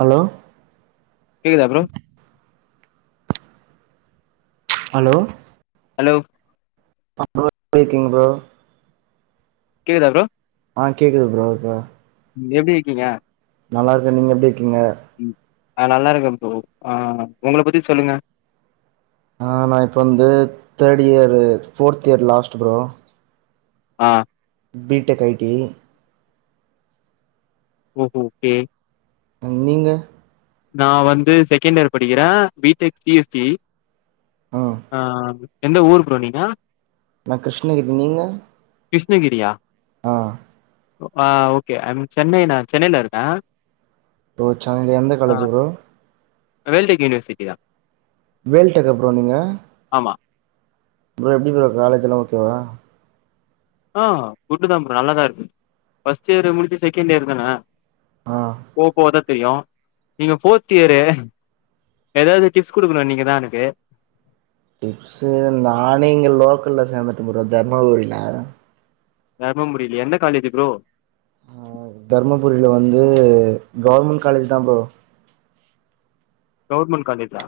Hello கேக்குதா bro hello hello ஆ bro எப்டிருக்கீங்க ப்ரோ கேக்குதா ப்ரோ ஆ கேக்குது ப்ரோ இப்ப எப்டி இருக்கீங்க நல்லா இருக்கே நீங்க எப்டி கீங்க ஆஹ் நல்லாருக்கே ப்ரோ ஆஹ் உங்கள பத்தி சொல்லுங்க ஆஹ் நான் இப்ப வந்து that year fourth year last bro ஆஹ் பீடெக் ஐ டி ஓ ஹோ ஓக்கே ம் நீங்க நான் வந்து செகண்ட் இயர் படிக்கிறேன் பிடெக் சி எஸ் டி ஆ ஆஹ் ஆஹ் எந்த ஊரு ப்ரோ நீங்க நான் கிருஷ்ணகிரி நீங்க கிருஷ்ணகிரியா ஆஹ் ஆ ஓக்கே ஐயம் சென்னை நான் சென்னைல இருக்கே ஓ சென்னை அங்க எந்த ஆ காலேஜ் ப்ரோ வேல்டெக் யுனிவர்சிட்டி தான் வேல்டெக்கா ப்ரோ நீங்க மா ப்ரோ எப்டி ப்ரோ காலேஜ்ல்லாம் ஓக்கேவா ஆஹ் குட்டு தான் ப்ரோ நல்லாதான் இருக்கு ஃபர்ஸ்ட் இயர முடுச்சு செகண்ட் இயர் தான ஆ போக போகதான் தெரியும் நீங்க ஃபோர்த் இயரு ஏதாவது டிப்ஸ் குடுக்கணும் நீங்கதான் எனக்கு டிப்ஸு நானே இங்க லோக்கல்ல சேந்துட்டே ப்ரோ தர்மாபுரில தர்மபுரிலயா எந்த காலேஜு ப்ரோ ஆஹ் தர்மபுரியில வந்து கவர்மண்ட் காலேஜு தா ப்ரோ கவர்மண்ட் காலேஜா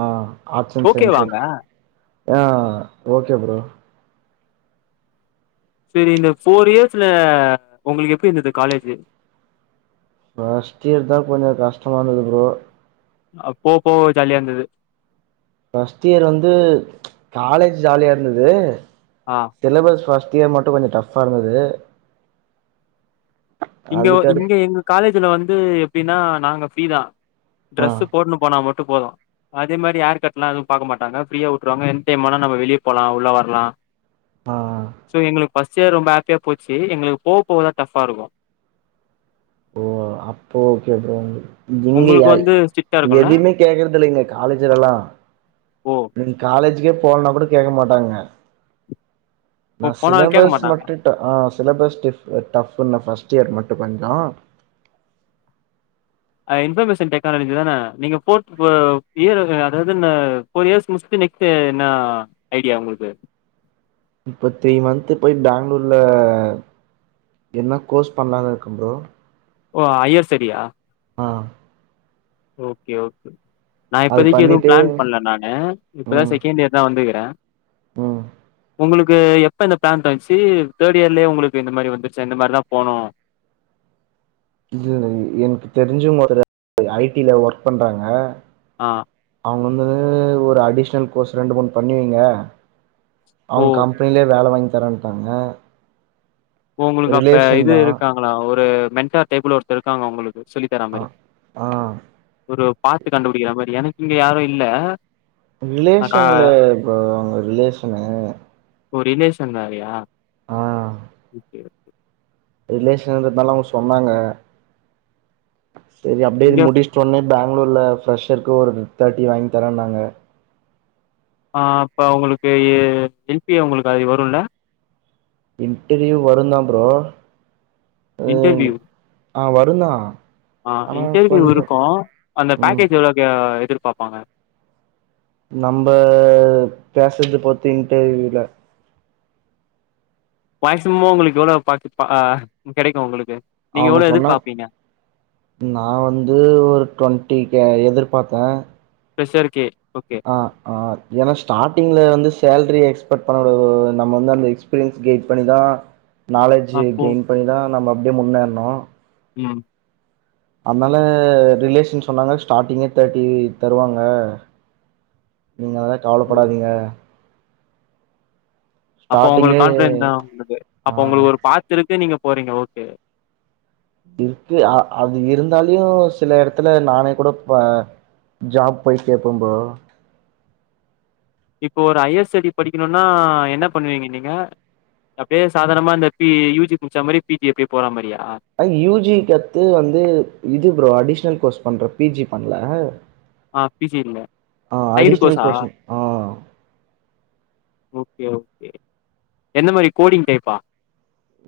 ஆஹ் ஆர்ட்ஸ் அண்ட் ஓகே சயின்ஸு வாங்க ஆஹ் ஓக்கே ப்ரோ சேரி இந்த ஃபோர் இயர்ஸ்ல உங்களுக்கு எப்டி இருந்தது காலேஜு ஃபஸ்ட் இயர் தான் கொஞ்சோ கஷ்டமா இருந்தது ப்ரோ அ போக போக ஜாலியா இருந்தது ஃபஸ்ட் இயர் வந்து ச் காலேஜ் ஜாலியா இருந்தது ஆ சிலபஸ் ஃபஸ்ட் மத்திய மட்டும் கொஞ்சம் டஃப்பா இருந்தது இங்கோ இங்க அதுக்கடுத் எங்க காலேஜ்ல வந் து எப்டின்னா நாங்க ஃபிரீதான் ஆ ட்ரெஸு போட்னு போனா மட் டு போதும் அதே மாரி ஏர்கட்லாம் எதும் பாக்க மாட்டாங்க ஃபிரியா வுட்டுருவாங்க என்டு டைம் ஆனா நம்ம வெளிய போலாம் உள்ள வர்லா ஆஹ் ஆஹ் ஃபஸ்ட் இயர் ரொம்ப ஹாப்பியா போச்சு எங்களுக்கு போவ போவதா டஃப்பா இருக்கும் ஓ அப்ப ஓகே ப்ரோ உங்களுக்கு உங்களுக்கு இங்கயா வந்து ஸ்ட்ரிக்ட்டா இருக்கும்ல? எதுவுமே கேக்குறத இல்லைங்க காலேஜ்ல எல்லாம் ஓ நீ காலேஜ்க்கே ஃபோன்ல மட்டு கேக்க மாட்டாங்க போ நா போனா கேக்க சிலபஸ் மாட்டாங்க. மட்டும் ஆஹ் சிலபஸ் ட்ஃப் இல்ல இயர் மட்டும் கொஞ்சோ ஆ இன்ஃபர்மேஷன் டெக்னாலஜி தானே நீங்க ஃபோர்த் இயர் அதாவது ஃபோர் இயர்ஸ் முடிச்சுட்டு நெக்ஸ்ட் என்ன ஐடியா உங்களுக்கு இப்போ த்ரீ மந்த் போய் பெங்களூர்ல என்ன கோர்ஸ் பண்ணலான்னு இருக்க ப்ரோ ஓ ஹையர் ஸ்டடியா ஆ ஓகே ஓகே நா அது இப்போதைக்கு எதுவும் பண்ணிட்டு பிளான் பண்ணல நானு இப்பதான் செகண்ட் இயர் தான் வந்துக்குறேன் உம் உங்களுக்கு எப்போ இந்த பிளான் தச்சு தேர்ட் இயர்லயே உங்களுக்கு இந்த மாதிரி வந்துச்சு இந்த மாதிரி தான் போனும் இது எனக்கு தெரிஞ்சவங் ஒருத்தரு ஐடில ஒர்க் பண்றாங்க ஆ அவுங்க வந்து ஒரு அடிஷ்னல் கோர்ஸ் ரெண்டு மூணு பண்ணி வைங்க. ஓ! அவுங்க கம்பெனியிலே வேலை வாங்கி தர்ரன்ட்டாங்க உங்குளுக்கு அப்ப இது இருக்காங்களா ஒரு மென் சார் டேபிள்ல ஒருத்தர் இருக்காங்க அவுங்களுக்கு சொல்லித்தர ஆ மாதிரி ஆ ஒரு பாட்டு கண்டுபிடிக்கிற மாதிரி எனக்கு இங்க யாரு இல்ல நான் கா ரிலேஷன்ல இப்ப அவுங்க ரிலேஷனு ஓ ரிலேஷன் வேறயா ஆஹ் ஓகே ஓகே ரிலேஷன்றதுனால அவுங்க சொன்னாங்க சேரி அப்படியே இங்க முடிவு பண்ணி பெங்களூர்ல ப்ரெஷருக்கு ஒரு தேர்ட்டி வாங்கி தாரேன்னாங்க ஆ இப்ப உங்குளுக்கு [unintelligible] அது வருல இன்டர்வியூ வரும் தான் ப்ரோ இன்டர்வியூ ஆ வருந்தா ஆஹ் ஆனா இன்டர்வியூ கொஞ்சோ இருக்கும் அந்த ம் பேக்கேஜ் எவ்ளவு எதிர் பாப்பாங்க நம்ப பேசுறத பொருத்து இன்டர்வியூல மேக்ஸிமம்மா உங்களுக்கு எவ்வளவு பிராஃபிட் அ கெடைக்கோ உங்களுக்கு நீங்க அவங்க எவ்ளோ சொன்னா எதிர்பாப்பீங்க நா வந்து ஒரு டூவெண்டி ய எதிர்பாத்தே ஃபிரெஷ்ஷருக்கே ஆஹ் ஆஹ் ஏன்னா ஸ்டார்டிங்ல வந்து சேலரி எக்ஸ்பெக்ட் பண்ணட நம்ம வந்து அந்த எக்ஸ்பீரியன்ஸ் கெயிட் பண்ணிதான் நாலேஜு அப்போ கெயின் பண்ணிதான் நம்ம அப்படி முன்னேறணும் உம்ஹ் அதனால ரிலேஷன் சொன்னாங்க ஸ்டார்ட்டிங்கே தேர்ட்டி தருவாங்க நீங்கள் அதாம் ம். கவலைப்படாதீங்க அப்ப உங்களுக்கு ஸ்டார்ட்டிங்கே கான்பிடண்ட் தான் அப்ப ஆ உங்களுக்கு ஒரு பாத்திருக்கு நீங்க போறீங்க ஓகே இருக்கு அ அது இருந்தாலயும் சில இடத்தல நானே கூட ஜாப் போய் கேட்பேன் புரோ இப்போ ஒரு ஐஎர்ஸ்டடி படிக்கணும்னா என்ன பண்ணுவீங்க நீங்க அப்படியே சாதாரணமா இந்த பி யூஜி குடிச்ச மாதிரி பிஜிப்பய போற மாதிரியா யூஜி கத்து வந்து இது ப்ரோ அடிஷனல் கோர்ஸ் பண்ற பிஜி பண்ணல ஆஹ் பிசி இல் சைடு அடிஷ்னல் கோசா கோர்ஸ் ஆ ஓகே ஓகே எந்த மாதிரி கோடிங் டைப்பா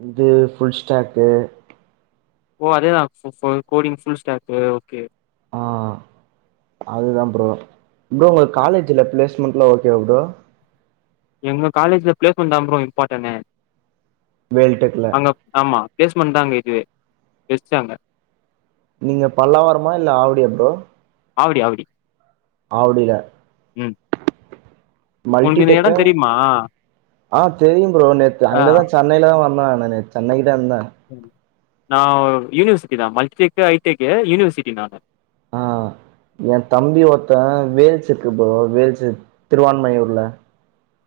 இது ஃபுல் ஸ்டாக்கு ஓ அதேதான் கோடிங் புல் ஸ்டாக் ஓகே ஆஹ் அதுதான் ப்ரோ ப் ரோ உங்க காலேஜ்ல பிளேஸ்மெண்ட்லாம் ஓகேவா ப்ரோ எங்க காலேஜ்ல பிளேஸ்மெண்ட்தா ப்ரோ இம்பார்டன் வேல்டெக்ல அங்க ஆமா பிளேஸ்மென்ட்தாங்க இது வச்சிட்டாங்க நீங்க பல்லாவரமா இல்ல ஆவடியா ப்ரோ ஆவடி ஆவடி ஆவடில ம் உங்களுக்கு இந்த மல்டிடெக் இடம் தெரியுமா ஆஹ் தெரியும் ப்ரோ நேத்து ஆ அங்கதான் சென்னையில தான் வந் [unintelligible] சென்னை இப்ப என்ன ம். நான் யூனிவர்சிட்டி தான் மல்ட்டிடெக் ஐடெக் யூனிவர்சிட்டி நானு ஆஹ் என் தம்பி ஒருத்தன் வேல்செக்கு ப்ரோ வேல்செக் திருவான்மியூர்ல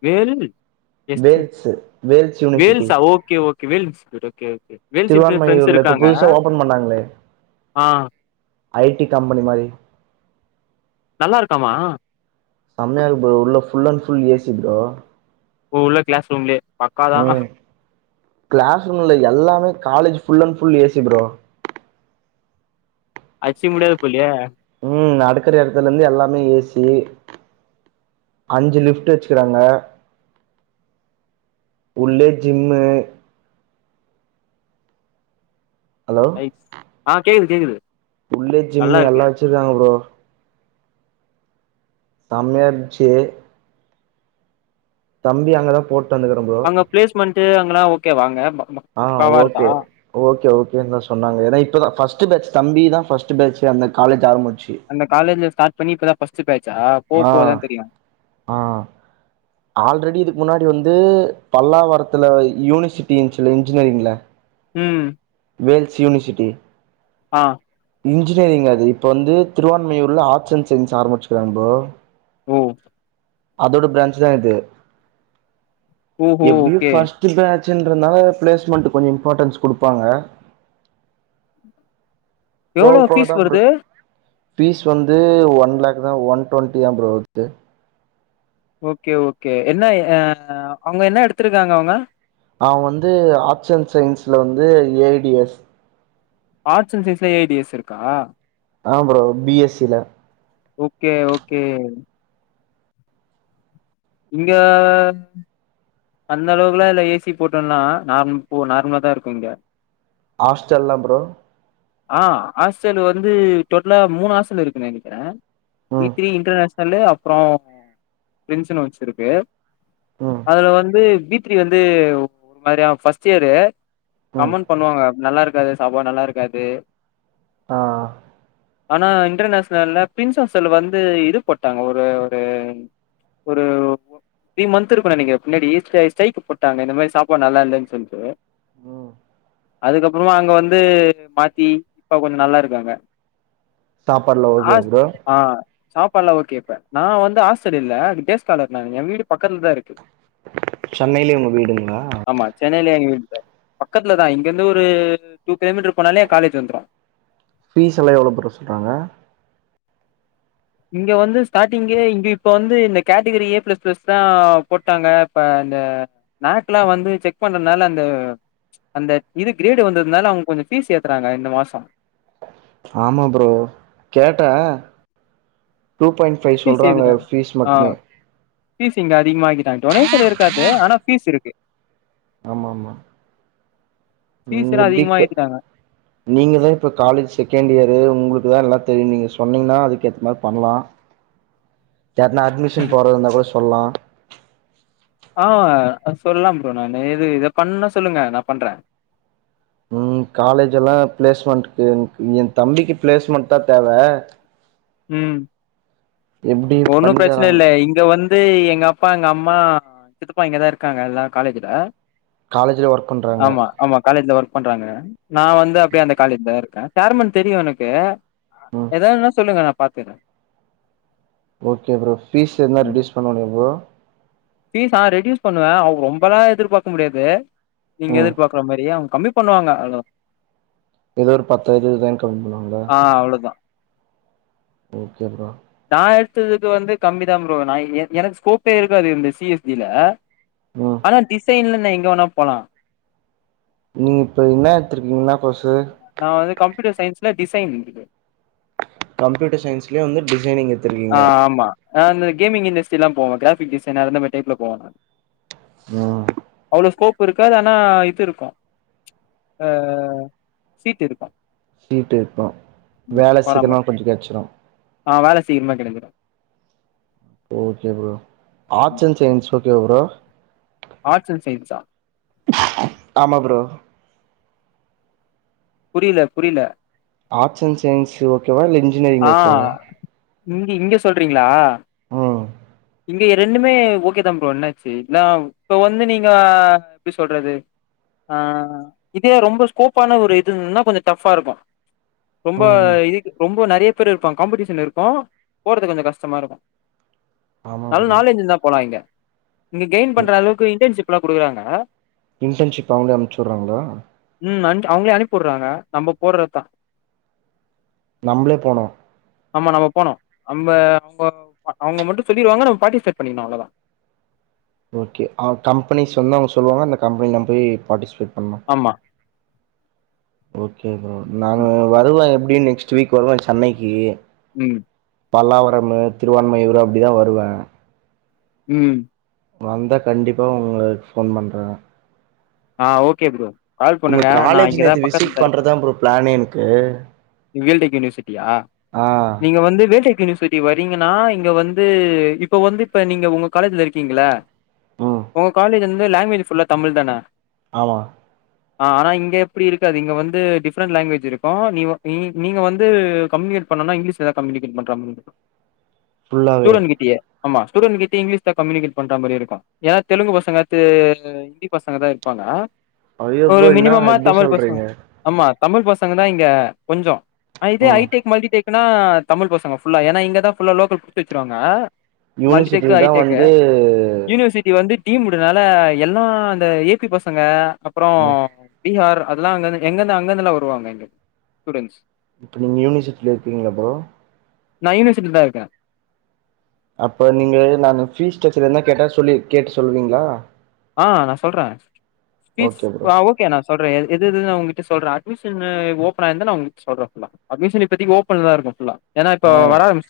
வேல் எஸ்ட் Vels Vels university Vels okay okay Vels institute friends திருவான்மையூர்ல இப்ப இருக்காங்க புதுசா ஓபன் பண்ணாங்களே ஆ ஐடி கம்பெனி மாதிரி நல்லா இருக்காமா செமயா இருக்கு ப்ரோ உள்ள full and full AC bro ஓ உள்ள கிளாஸ் ரூம்லயே பக்காதான் ம் கிளாஸ் ரூம்ல எல்லாமே college full and full AC bro அச்சு முடியாது போல்லயே ம் அடுக்குற இடத்துல இருந்து எல்லாமே ஏசி அஞ்சு லிஃப்ட் வச்சுக்கிறாங்க உள்ளே ஜிம்மு ஹலோ ஐ ஆ கேக்குது கேக்குது உள்ளே நல்லா ஜிம்மு இருக்கு எல்லா வச்சிருக்காங்க ப்ரோ செம்யா இருஞ்சு தம்பி அங்கதா போட் அங்க பிளேஸ்மெண்ட் டு அங்கெலா ஓக்கே வாங்க ஆஹ் பக்காவா இருக்கா ஓக்கே ஓக்கே ஓக்கேன்தா சொன்னாங்க ஏன்னா இப்பதா ஃபஸ்ட் ஸ்டு பேச் தம்பி தான் ஃபஸ்ட்டு பேஜ்ஜூ அந்த காலேஜ் ஆரம்ப அந்த காலேஜ்ல ஸ்டார்ட் பன்னி இப்ப தா பஸ்ட்டு பேஜ் சா ஆ போபோதான் தெரியும் ஆ ஆல்ரெடி இதுக்கு முன்னாடி வந்து பல்லாவரத்துல யூனிவர்சிட்டி இஞ்சுல இன்ஜினியரிங்ல ம் வேல்ஸ் யூனிர்சிட்டி ஆஹ் இன்ஜினியரிங் அது இப்ப வந்து திருவான்மையூர்ல ஆர்ட்ஸ் அண்ட் சயின்ஸ் ஆரம்மிச்சுருக்காங்க ப்ரோ ஓ அதோட பிராஞ்சு தா இது ஓஹோ எப்டியு ஓகே ஃபஸ்ட் பேஜ் ச் இதுன்றநால பிளேஸ்மெண்ட் கொஞ்சோ இம்பார்ட்டண்ட்ஸ் குடுப்பாங்க போக எவ்ளோ போக ஃபீஸ் தா ப்ரோ வருது ஃபீஸ் வந்து ஒன் லேக்கு தா ஒன் டுவெண்ட்டி தா ஆகுது ஓக்கே ஓக்கே என்ன அ அவுங்க என்ன எடுத்திருக்காங்க அவுங்க அவன் வந்து ஆர்ட்ஸ் அண்ட் சயின்ஸ்ல வந்து ஏ டி எஸ் ஆர் அண்ட் சைஸ்ல ஏடிஎஸ் இருக்கா ஆ ப்ரோ பி எஸ் சி ல ஓக்கே ஓக்கே இங்க அந்த அளவுக்குல்லா இல்ல ஏசி போட்டோனா நார் போ நார்மலா தா இருக்கு இங்க ஹாஸ்டல்லா ப்ரோ ஆஹ் ஹாஸ்டல் வந்து டோட்டலா மூணு ஹாஸ்டல் இருக்குன்னு நெனைக்கிறே ம் [unintelligible] வந்து அப்ரோ [unintelligible] வச்சிருக்கு ம் அதுல வந்து பீத்ரி வந்து ஒரு ஃபஸ்ட் ஸ்ட் இயர்ரு ம் கமெண்ட் பண்ணுவாங்க நல்லா இருக்காது சபா நல்லா இருக்காது சே ஆ ஆனா இன்டர்நேஷன்ல பிரின்சஸ்ல் வந்து இது போட்டாங்க ஒரு ஒரு ஒரு த்ரீ மந்த் இருக்கு நினைக்கிறேன் பின்னாடி ஸ் ஸ்ட்ரைக் போட்டாங்க இந்த மாரி சாப்பாடு நல்லா இல்லைன்னு சொல்லிட்டு ம் அதுக்கப்புறமா அங்க வந்து மாத் தி இப்ப கொஞ்சோ நல்லா இருக்கு அங்க சாப்பாடெல்லா ஓகேவா ப்ரோ சாப்பாடெல்லலா ஓகே இப்ப நா வந்து ஹாஸ்டல்ல இல்ல டேஸ்காலர் நா என் வீடு பக்கத்து லதா இருக்கு சென்னையிலயே உங்க வீடுங்ளா பக்கத்துலதா இங்கிருந்து ஒரு டூ கிலோமீட்டர் போனாலே கலேஜ் வந்திரு ஃபீஸ் எல்லா எவ்ளோ ப்ரோ சொல்றாங்க இங்க வந்து ஸ்டார்ட்டிங்கே இங்க இப்ப வந்து இந்த கேட்டகரி ஏ பிளஸ் பிளஸ்தா போட்டாங்க இப்ப அந்த நேக் எல்லா வந்து செக் பண்றதுனால அந்த ப்ச் அந்த இது கிரேடு வந்ததுனால அவூங்க கொஞ்சோ ஃபீஸ் ஏத்துறாங்க இந்த மாசோ ஆமா ப்ரோ கேட்ட ஆஹ் ஃபீஸ் இங்க அதிகமாக்கிட்டாங்க டொனேஷ் இருக்காது ஆனா ப்பீஸ் இருக்கு ஆமாமா ஃபீஸ் நீங்க எல்லா எப்படி அதிகமா ஏத்திட்டாங்க நீங்கதா இப்ப காலேஜ் செகண்ட் இயரு உங்களுக்குதா எல்லாத் தெரியு நீங்க சொன்னீங்கன்னா அதுக்குேத்த மாரி பண்ணலா யார்னா அட்மிஷன் போடுறதா இருந்தா கூட சொல்லா ஆஹ் சொல்லாம் ப்ரோ நான் எது இத பண்னா சொல்லுங்க நா பண்ற உம் காலேஜ் எல்லா பிளேஸ்மெண்ட்க்கு என் தம்பிக்கு பிளேஸ்மெண்ட்தா தேவ உம் எப்டி ஒன்னு பண்ணி பிரச்சன தராங்க இல்லை இங்க வந் து எங்க அப்பா எங்க அம்மா சித்தப்பா இங்கதா இருக்காங்க எல்லா காலேஜ்ல காலேஜ்ல ஒர்க் பண்றாங்க ஆம்மா ஆம்மா காலேஜ்ல வொர்க் பண்றாங்க நா வந்து அப்படியே அந்த காலேஜ்லதா இருக்க சேர்மன் தெரியு எனக்கு ம் எதாவதுனா சொல்லுங்க பாத்திர்ர ஓகே ப்ரோ ஃபீஸ் எதுனா ரெடியூஸ் பண்ண முடிமா ப்ரோ ஆ ஃபீஸா ரெடியூஸ் பண்ணுவ அவுங்க ரொம்போ எல்லா எதிர்பார்க்க முடியாது நீங்க ப்ரோ ம் எதிர்பார்க்கிற மாரி அவுங்க கம்மி பண்ணுவாங்க அவ்ளதா ஏதோ ஒரு பத்தோ இருபதாயிரோ கம்மி பண்ணுவாங்ளா ஆ அவ்ளோதா ஓக்கே ஃப்ரோ நா எடுத்ததுக்கு வந்து கம்மிதா ப்ரோ நா நா எனக்கு ஸ்கோப்பே இருக்காது இந்த சி எஸ் டஜில ம் ஆனா டிசைன்ல எங்க வேனா போலா நீங்க இப்ப என்னா எத்துருக்கீங்கன்னா நா வந்து கம் யூட்டர் சயின்ஸ்ல டிசைன் இருக்கு கம்யூட்டர் சயின்ஸ்லயே வந்து டிசைனிங் எடு ஆஹ் ஆமா ஆ அந்த கேமிங் இண்டஸ்ட்ரி எல்லா போவேன் கிராபிக் டிசைனர் அந்த மாரி டைப்ல போவ நா ம் இப்ப இருக்காது ஆனா இது இருக்கும் அஹ் சீட்டு இருக்கோ சீட்டு இருக்கோ வேல சீக்கிரமா கொஞ்சோ கெட்ச்சுரோ சீக்ரமா கெளம்பிரோ okay bro arts and science okay bro arts and சயின்ஸ்சா ஆமா ப்ரோ புரில புரில ஆர்ட்அஸ் அண்ட் சயின்ஸ் ஒரு ஓகேவா இல்ல இன்ஜினியரிங் ஆ ஓகேவா இங்க இங்க சொல்றீங்களா ம் இங்க ரெண்டுமே ஓகே தா ப்ரோ என்னாச்சு நா இப்ப வந்து நீங்க எப்டி சொல்றது ஆ இதே ரொம்ப ஸ்கோப்பான ஒரு இதுன்னா கொஞ்சம் டஃப்பா இருக்கோ ரொம்ப ம் ம் இது ரொம்ப நெறைய பேர் இருப்பாங்க காம்படீஷன் இருக்கோ ஓடுறதுக்கு கொஞ்சோ கஷ்டமா இருக்கோ ஆமா நல்ல ப்ரோ நாலேஜ் இருந்தா போலா இங்க இங்க கெயின் பண்ற அளவுக்கு இன்டர்ன்ஷிப் எல்லா குடுக்குறாங்க இன்டர்ன்ஷிப் அவுங்களே அனுப்ச்சு வுடுறாங்களா ம்ம் அவங்களே அனுப்பிடுறாங்க நம்ம போடுறதுதா நம்மளே போனோ அம்ம அவுங்க அவுங்க மட்டோ சொல்லிடுவாங்க நம்ம பார்ட்டி செட் பண்ணிடனும் அவ்ளோதா ஓகே கம்பெனிஸ் வந்து அவங்க சொல்லுவாங்க அந்த கம்பெனில போய் பார்ட்டிசிபேட் ஆமா ஓகே கேக்குறோ நான் ம் வருவாய எப்டி இன் நெக்ஸ்ட் வீக் வருவோம் சென்னைக்கு ம் பல்லாவரமு திருவான்மியூர் அப்டிதா வருவ ம் வந்தா கண்டிப்பா உங்களஃபோன் பண்ற ஆ ஓகே ப்ரோ கால் உங்க பண்ணுங்க நா காலேஜ் இங்கதா நேத்து விசிட் பக்கத்துலதா இருப்பே பண்றதான் ப்ரோ பிளானே எனக்கு வேல்டெக் யூனிவர்சிட்டியா ஆ நீங்க வந்து வேல் வேல்டெக் யுனிவர்சிட்டி வரீங்கன்னா இங்க வந்து இப்ப வந்து இப்ப நீங்க உங்க காலேஜ்ல இருக்கீங்கள ம் உங்க காலேஜ் வந்து லாங்குவேஜ் ஃபுல்லா தமிழ் தானே ஆமா ஆ ஆனா இங்க அப்டி இருக்காது இங்க வந்து டிஃப்ரெண்ட் லாங்குவேஜ் இருக்கோ நீ நீ நீங்க வந்து கம்யூனிகேட் பண்ணனும்னா இங்கிலீஷ்லதா கம்யூனிகேட் பண்ற ஃபுல்லாவே ஸ்டூடென்ட் கிட்டயே ஆமா ஸ்டூடெண்ட் கிட்ட இங்கிலீஷ் தான் கம்யூனிகட் பண்ணுற மாரி இருக்கும் ஏன்னா தெலுங்கு பசங்க வந்து ஹிந்தி பசங்க தா இருப்பாங்க ஐயோ ஒரு ப்ரோ என்னா மினிமமா இப்டி தமிழ் பசங்க சொல்றீங்க ஆமா தமிழ் பசங்க தான் இங்க கொஞ்சோ இதே ஐ ம் டெக் மல்டி டெக் னா தமிழ் பசங்க ஃபுல்லா ஏன்னா இங்கதான் ஃபுல்லா லோக்கல் புடிச்சு வச்சிருவாங்க மல்டிடெக் யூனிவர்சிட்டில தான் வந்து டீம்ட்முனால எல்லா அந்த ஏ பி பசங்க அப்புறோ ம் பீஹார் அதெல்லா அங்க இருந்து எங்கந்து அங்க இருந்தெல்லா வருவாங்க இங்க ஸுடெண்ட்ஸ் இப்போ நீங்க யூனிவர்சிட்டியில இருக்கிறீங்களா ப்ரோ நான் யூனிவர்சிட்டில தான் இருக்கேன் அப்ப நீங்க நான் ஃபீஸ்டரக்சர் எதனாது கேட்ட சொல்லி கேட்டு சொல்லுவீங்களா ஆ நான் சொல்றேன் ஃபீஸ் ஓகே ப்ரோ ஆ ஓக்கே நா சொல்றே எது எதுஎதுனு உங்கிட்ட சொல்றேன் அட்மிஷனு ஓபன்னு ஆயிருந்தா நான் உங்களுக்கு சொல்றேன் ஃபுல்லா அட்மிஷன் இப்பதைக்கு ஓப்பன் தான் இருக்கும் ஃபுல்லா ஏன்னா இப்போ ஆ வர ஆரம்பிச்சுட்டாங்க